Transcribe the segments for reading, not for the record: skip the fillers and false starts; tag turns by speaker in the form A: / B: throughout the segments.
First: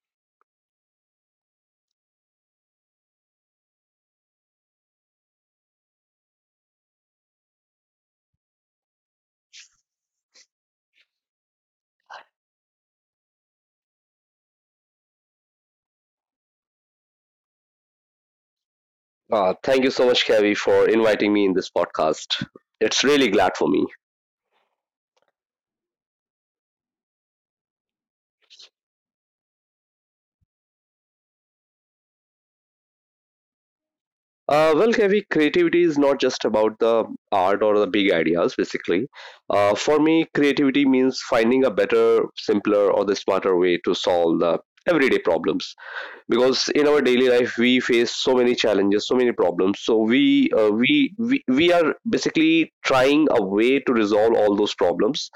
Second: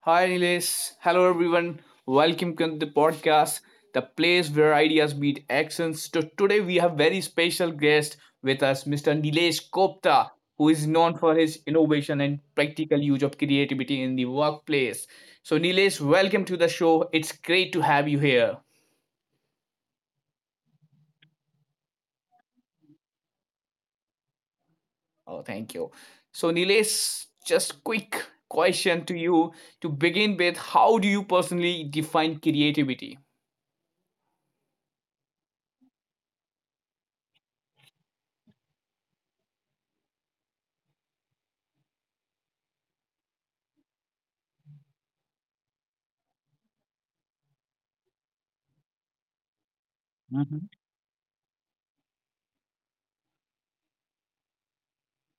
A: Hi, Nilesh. Hello, everyone. Welcome to the podcast, the place where ideas meet actions. So today we have very special guest with us, Mr. Nilesh Kopta, who is known for his innovation and practical use of creativity in the workplace. So, Nilesh, welcome to the show. It's great to have you here.
B: Thank you so much, Kavi, for inviting me in this podcast. It's really glad for me.
A: Oh, thank you. So, Nilesh, just quick question to you to begin with. How do you personally define creativity?
B: Well, Kavi, creativity is not just about the art or the big ideas, basically. For me, creativity means finding a better, simpler, or the smarter way to solve the everyday problems. Because in our daily life we face so many challenges, so many problems, so we are basically trying a way to resolve all those problems.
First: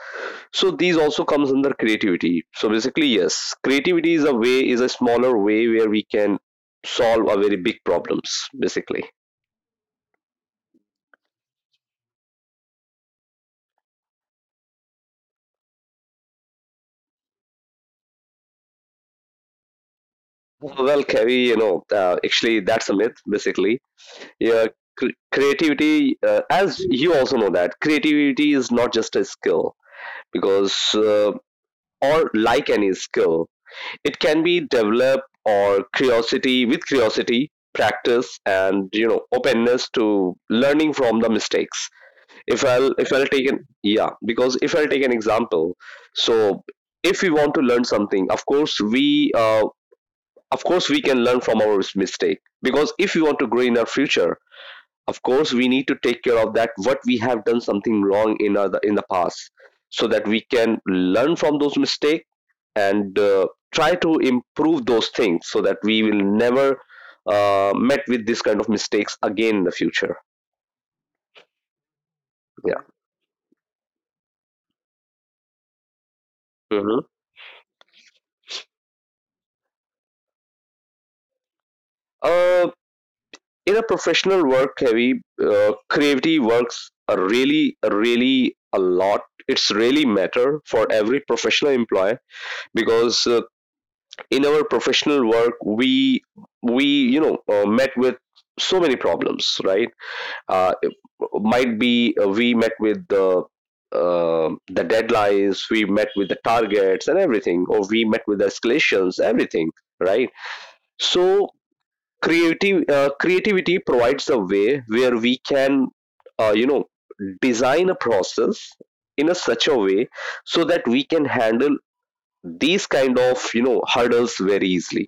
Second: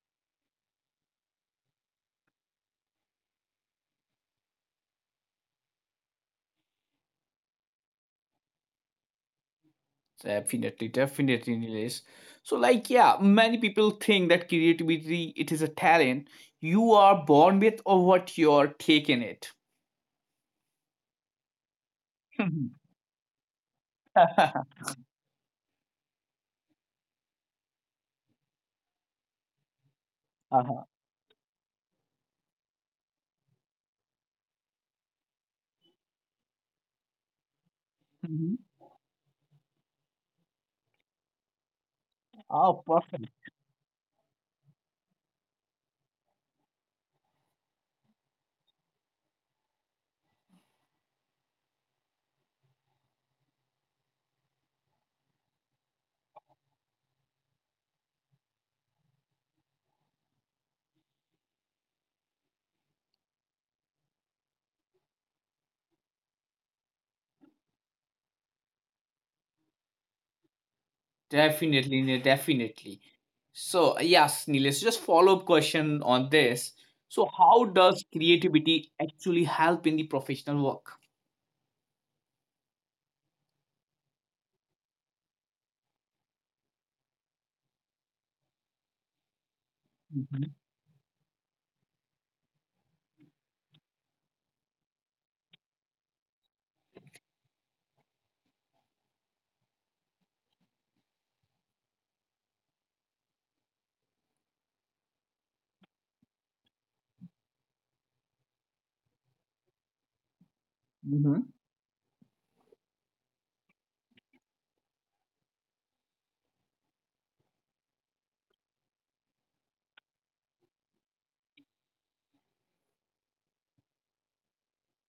B: So these also comes under creativity. So basically, yes, creativity is a way, is a smaller way where we can solve a very big problems, basically.
A: Definitely, definitely, Nilesh. So, like, yeah, many people think that creativity it is a talent you are born with or what you're taking it.
B: Well Kavi, you know, actually
A: Mhm.
B: that's a myth, basically. Yeah. Creativity, as you also know that creativity is not just a skill, because
A: Uh-huh.
B: or like any skill, it can be developed or curiosity with curiosity, practice,
A: Mhm.
B: and you know openness to learning from the mistakes.
A: Oh,
B: If I'll
A: perfect.
B: take an yeah, because if I'll take an example, so if we want to learn something, of course we can learn from our mistake, because if we want to grow in our future, of course we need to take care of that what we have done something wrong in other in the past, so that we can learn from those mistakes and try to improve those things so that we will never met with this kind of mistakes again in the future.
A: Definitely, Nilesh,
B: Yeah.
A: definitely. So, yes, Nilesh, so just follow up question on this.
B: Mhm.
A: So, how does creativity actually help in the professional work?
B: Uh, in a professional work, heavy creativity works a really, really a lot. It's really
A: Mhm.
B: matter for every professional employee, because in our professional work, we met with so many problems, right? It might be we met with the deadlines, we met with the targets and everything, or we met with the escalations everything, right? So
A: Mhm.
B: creative creativity provides a way where we can, you know, design a process in a such a way so that we can handle these kind of, you know, hurdles very easily.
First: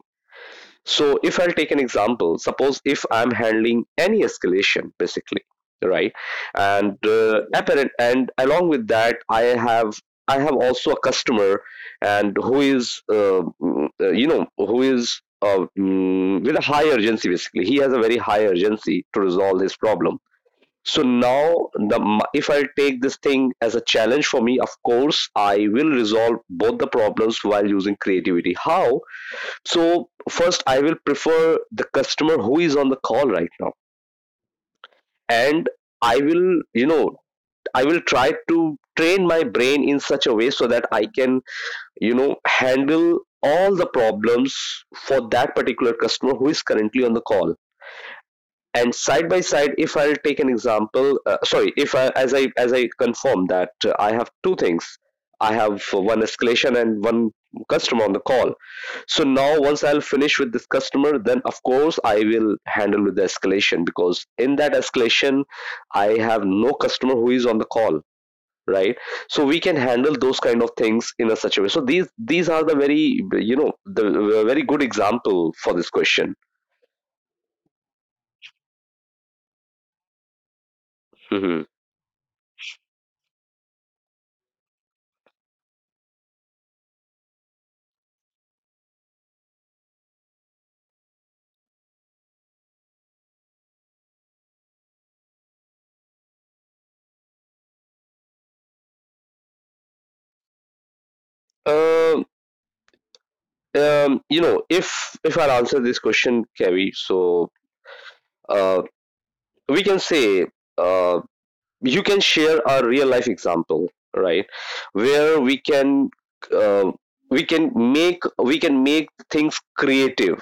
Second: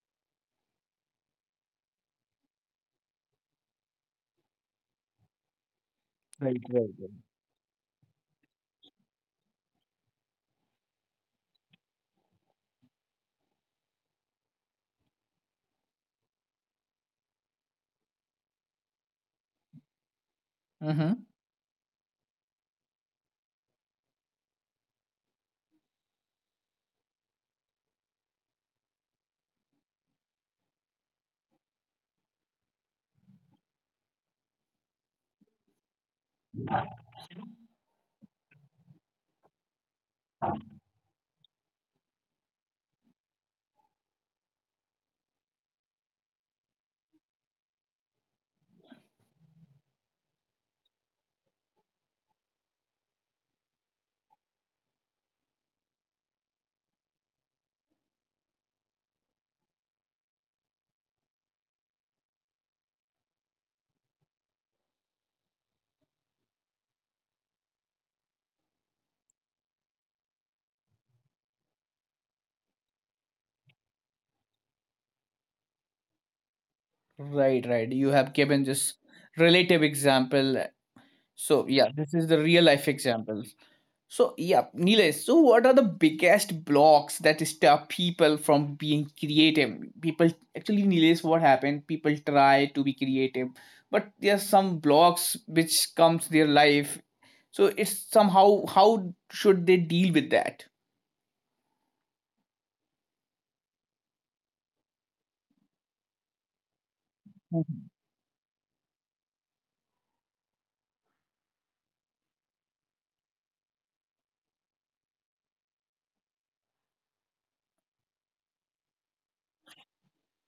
B: So if I'll take an example, suppose if I'm handling any escalation, basically, right,
A: Right, right,
B: and
A: right.
B: and along with that, I have also a customer, and who is you know, who is with a high urgency. Basically, he has a very high urgency to resolve his problem. So
A: Mm-hmm.
B: now, if I take this thing as a challenge for me, of course, I will resolve both the problems while using creativity. How? So first, I will prefer the customer who is on the call right now, and I will, you know, I will try to train my brain in such a way so that I can, you know, handle all the problems for that particular customer who is currently on the call. And side by side, if I'll take an example, sorry if I confirm that I have two things. I have one escalation and one customer on the call. So now once I'll finish with this customer, then of course I will handle with the escalation, because in that escalation I have no customer who is on the call, right? So we can handle those kind of things in a such a way. So these are the very, you know, the very good example for this question.
A: Right, right. You have given this relative example. So
B: Hmm.
A: yeah, this is the real life example. So yeah, Nilesh. So what are the biggest blocks that stop people from being creative? People actually, Nilesh, what happened? People try to be creative, but there's some blocks which comes their life. So it's somehow how should they deal with that?
B: uh you know, if I answer this question, Kevi, so
A: Mhm.
B: uh, we can say, uh, you can share a real life example, right, where we can, uh, we can make things creative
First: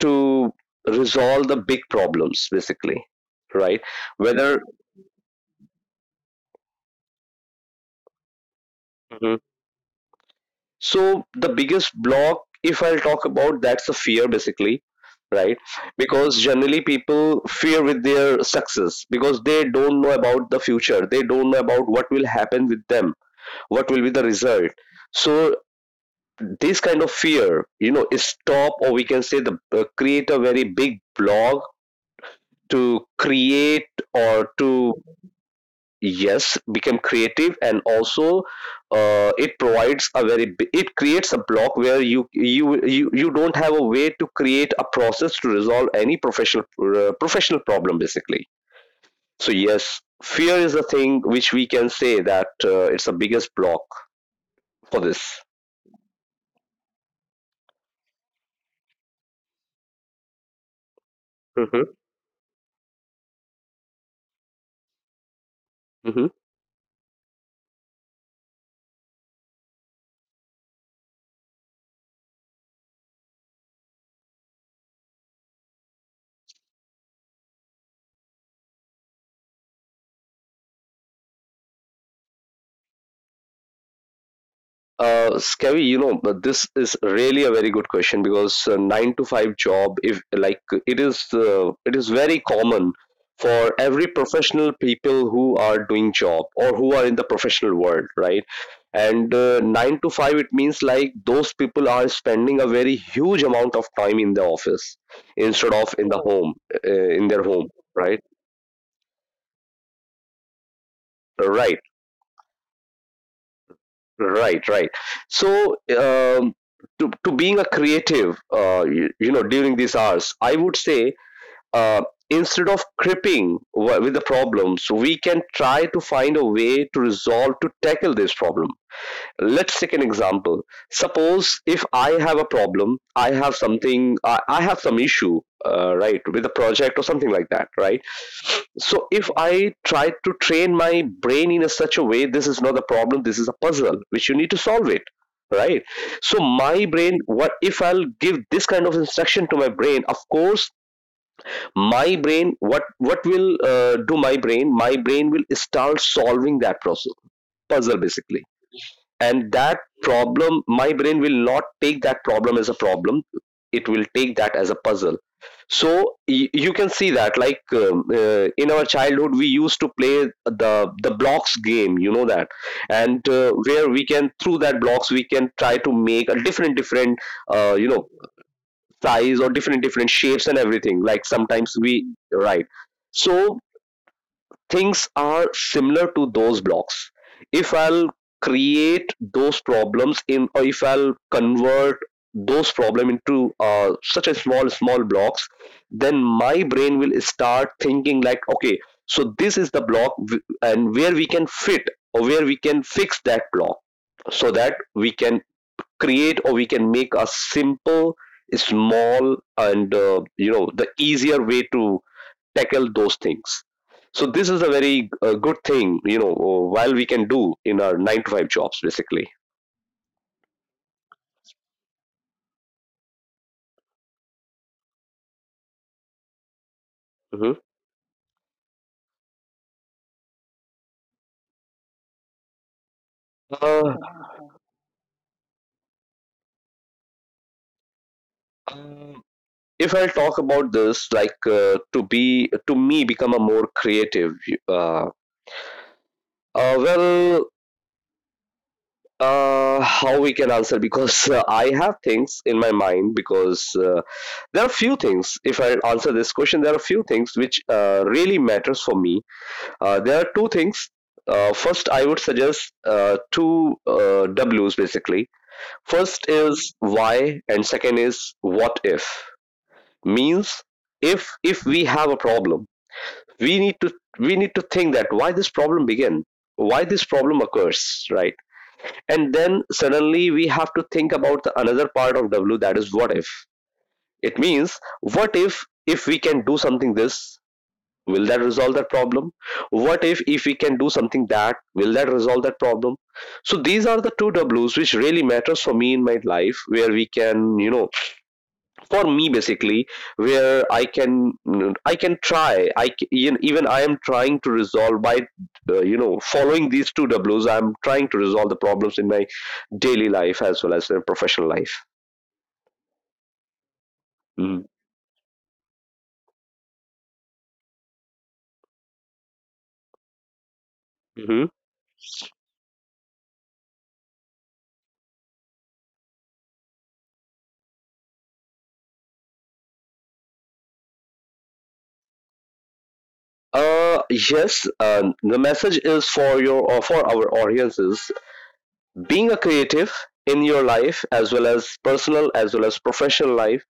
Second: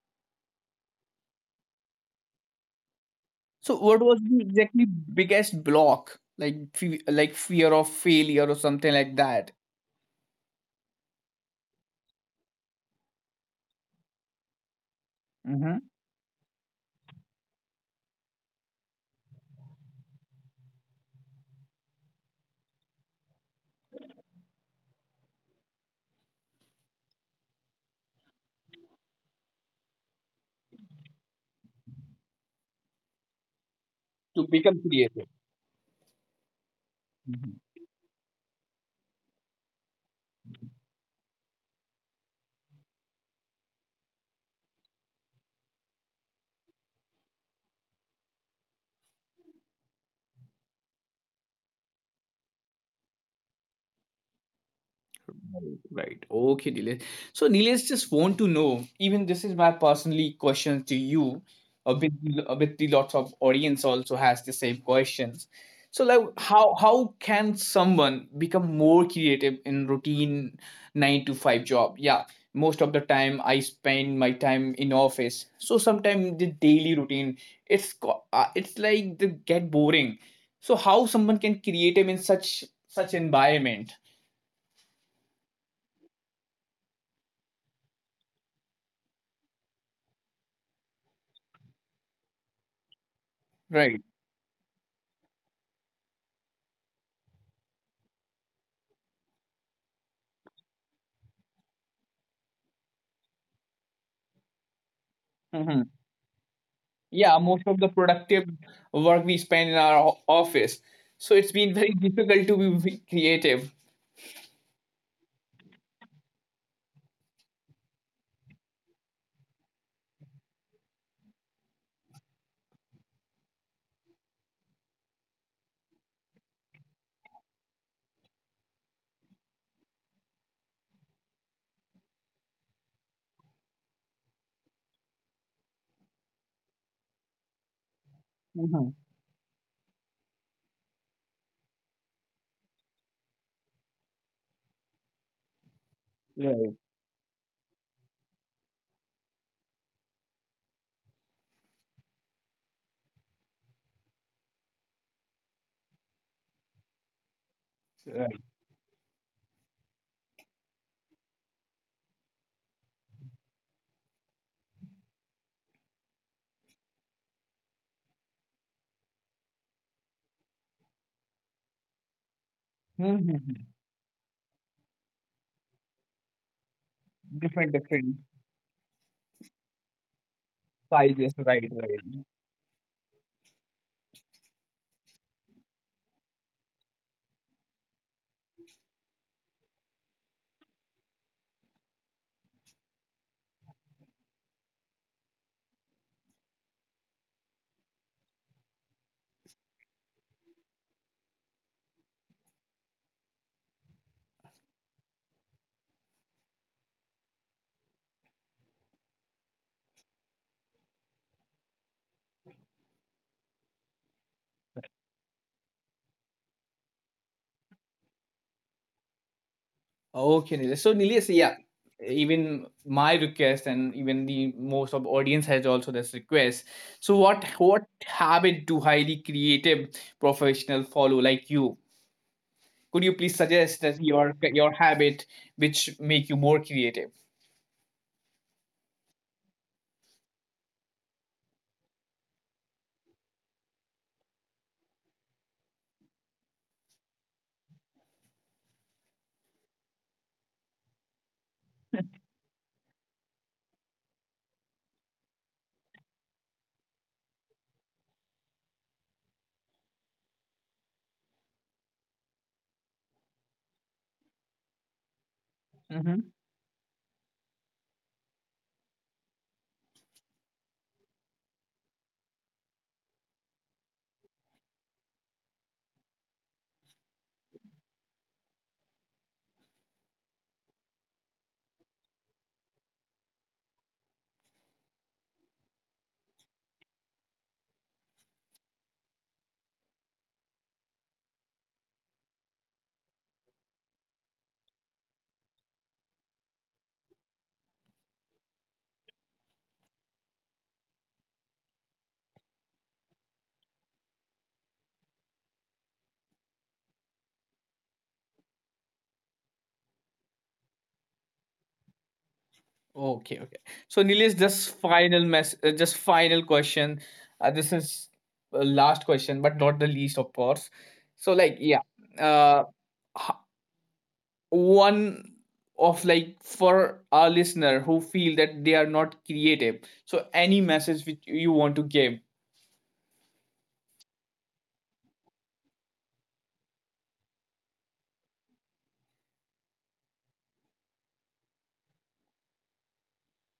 B: to resolve the big problems, basically,
A: So
B: right?
A: what was the
B: Whether.
A: exactly biggest block? Like like fear of failure or something like that.
B: So the biggest block, if I'll talk about, that's the fear, basically, right?
A: Hmm.
B: Because generally people fear with their success, because they don't know about the future. They don't know about what will happen with them, what will be the result. So this kind of fear, you know, is stop, or we can say the, create a very big block, to create
A: To
B: or
A: become
B: to,
A: creative.
B: yes, become creative. And also, it provides a very it creates a block where you don't have a way to create a process to resolve any professional professional problem, basically. So yes, fear is the thing which we can say that, it's the biggest block for this.
A: Right. Okay, Nilesh. So Nilesh just want to know, even this is my personally question to you,
B: Hmm.
A: a bit a bit the lots of audience also has the same questions. So like how can someone become more creative in routine nine to five job? Yeah. Most of the time I spend my time in office. So sometimes the daily routine, it's like the get boring. So how someone can creative in such environment?
B: Skevi, you know, but this is really a very good question, because nine to five job, if like it is very common for
A: Right.
B: every professional people who are doing job or who are in the professional world, right? And nine to five, it means like those people are spending a very huge amount of time in the office instead
A: Mm-hmm.
B: of in the home, in
A: Yeah,
B: their
A: most
B: home,
A: of the
B: right?
A: productive work we spend in our office, so it's been
B: Right.
A: very difficult to be creative.
B: Right, right. So, to being a creative, you, you know, during these hours, I would say, uh, instead of cripping with the problems, we can try to find a way to resolve, to tackle this problem. Let's take an example. Suppose if I have a problem, I have something, I have some issue, right, with a project or something like that, right?
A: Mhm.
B: So if I try to train my brain in a such a way, this is not a problem, this is a puzzle which you need to solve it, right? So my
A: Right,
B: brain, what if I'll give this kind of instruction to my brain, of course my brain, what will do, my brain will start solving that process, puzzle basically.
A: right.
B: And that problem, my brain will not take that problem as a problem, it will take that as a puzzle. So you can see that, like, in our childhood we used to play the blocks game, you know that. And
A: Mhm.
B: where we can through that blocks we can try to make a different different,
A: Different
B: you know,
A: different
B: size or different different shapes and everything, like
A: sizes, right,
B: sometimes
A: right.
B: we, right? So things are similar to those blocks. If I'll create those problems in, or if I'll convert those problem into such a small small blocks, then my brain will start thinking like, okay, so this is the block and where we can fit or where we can fix that block, so that we can create, or we can make a simple, small, and you know, the easier way to tackle those things. So this is a very good thing, you know, while we can do in our 9 to 5 jobs, basically.
A: Okay, Nilesh. So Nilesh, yeah, even my request and even the most of audience has also this request. So what
B: Hmm.
A: what habit do highly creative professional follow like you? Could you please suggest
B: uh,
A: that your habit which make you more creative?
B: um, if I'll talk about this, like, to be, to me become a more creative, uh, well, how we can answer, because I have things in my mind, because there are few things. If I answer this question, there are few things which really matters for me. There are two things. First, I would suggest two W's basically. First is why, and second is what if. Means if we have a problem, we need to we need to think that why this problem began, why this problem occurs, right? And then suddenly we have to think about the another part of W, that is what if. It means, what if we can do something this will that resolve that problem, what if we can do something that will that resolve that problem. So these are the two W's which really matters for me in my life, where we can, you know, for me basically, where I can, I can try, even even I am trying to resolve by, you know, following these two W's I'm trying to resolve the problems in my daily life as well as in professional life.
A: Okay, okay. So Nilesh,
B: Mm-hmm.
A: just final question. This is last question, but not the least, of course. So
B: Mm-hmm.
A: like, yeah, uh, h- one of like for our listener who feel that they are not creative. So any message which you want to give?
B: Uh, yes. The message is for your or for our audiences, being a creative in your life, as well as personal as well as professional life,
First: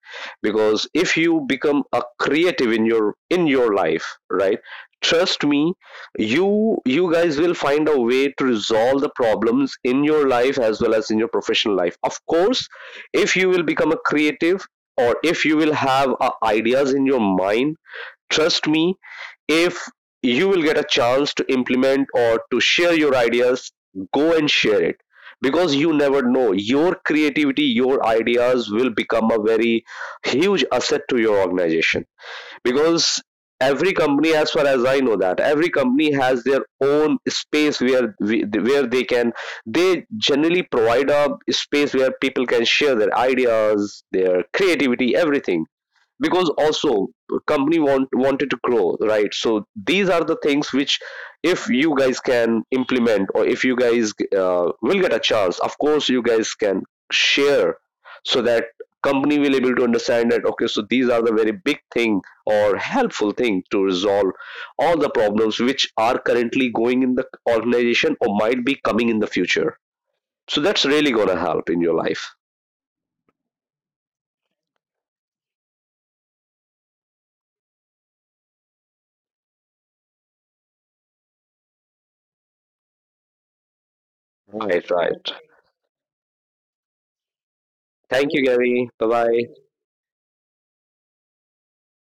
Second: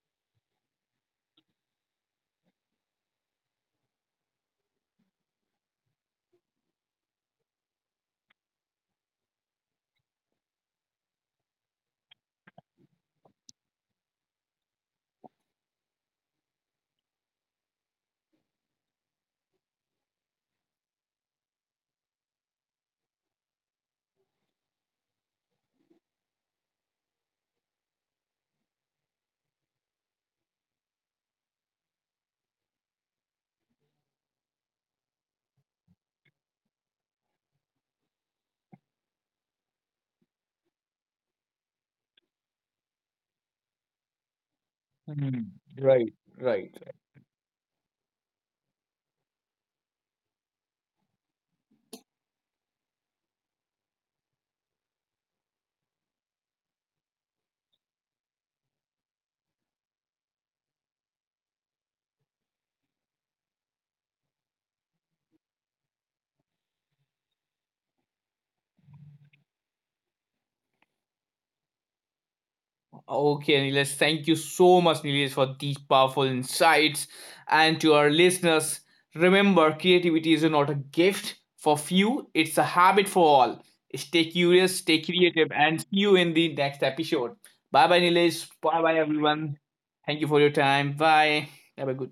B: because if you become a creative in your life, right, trust me, you you guys will find a way to resolve the problems in your life as well as in your professional life, of course. If you will become a creative, or if you will have ideas in your mind, trust me, if you will get a chance to implement or to share your ideas, go and share it, because you never know, your creativity, your ideas will become a very huge asset to your organization, because every company, as far as I know that every company has their own space where we, where they can, they generally provide a space where people can share their ideas, their creativity,
A: Hmm.
B: everything.
A: Right,
B: Because
A: right.
B: also company want wanted to grow, right? So these are the things which, if you guys can implement, or if you guys will get a chance, of course you guys can share, so that company will able to understand that, okay, so these are the very big thing or helpful thing to resolve all the problems which are currently going in the organization or might be coming in the future. So that's really going to help in your life.
A: Okay, Nilesh, thank you so much, Nilesh, for these powerful insights. And to our listeners, remember creativity is not a gift for few, it's a habit for all. Stay curious,
B: Right,
A: stay
B: right.
A: creative, and see you in the next episode. Bye bye,
B: Thank you,
A: Nilesh. Bye
B: Gary.
A: bye,
B: Bye bye.
A: everyone. Thank you for your time. Bye. Have a good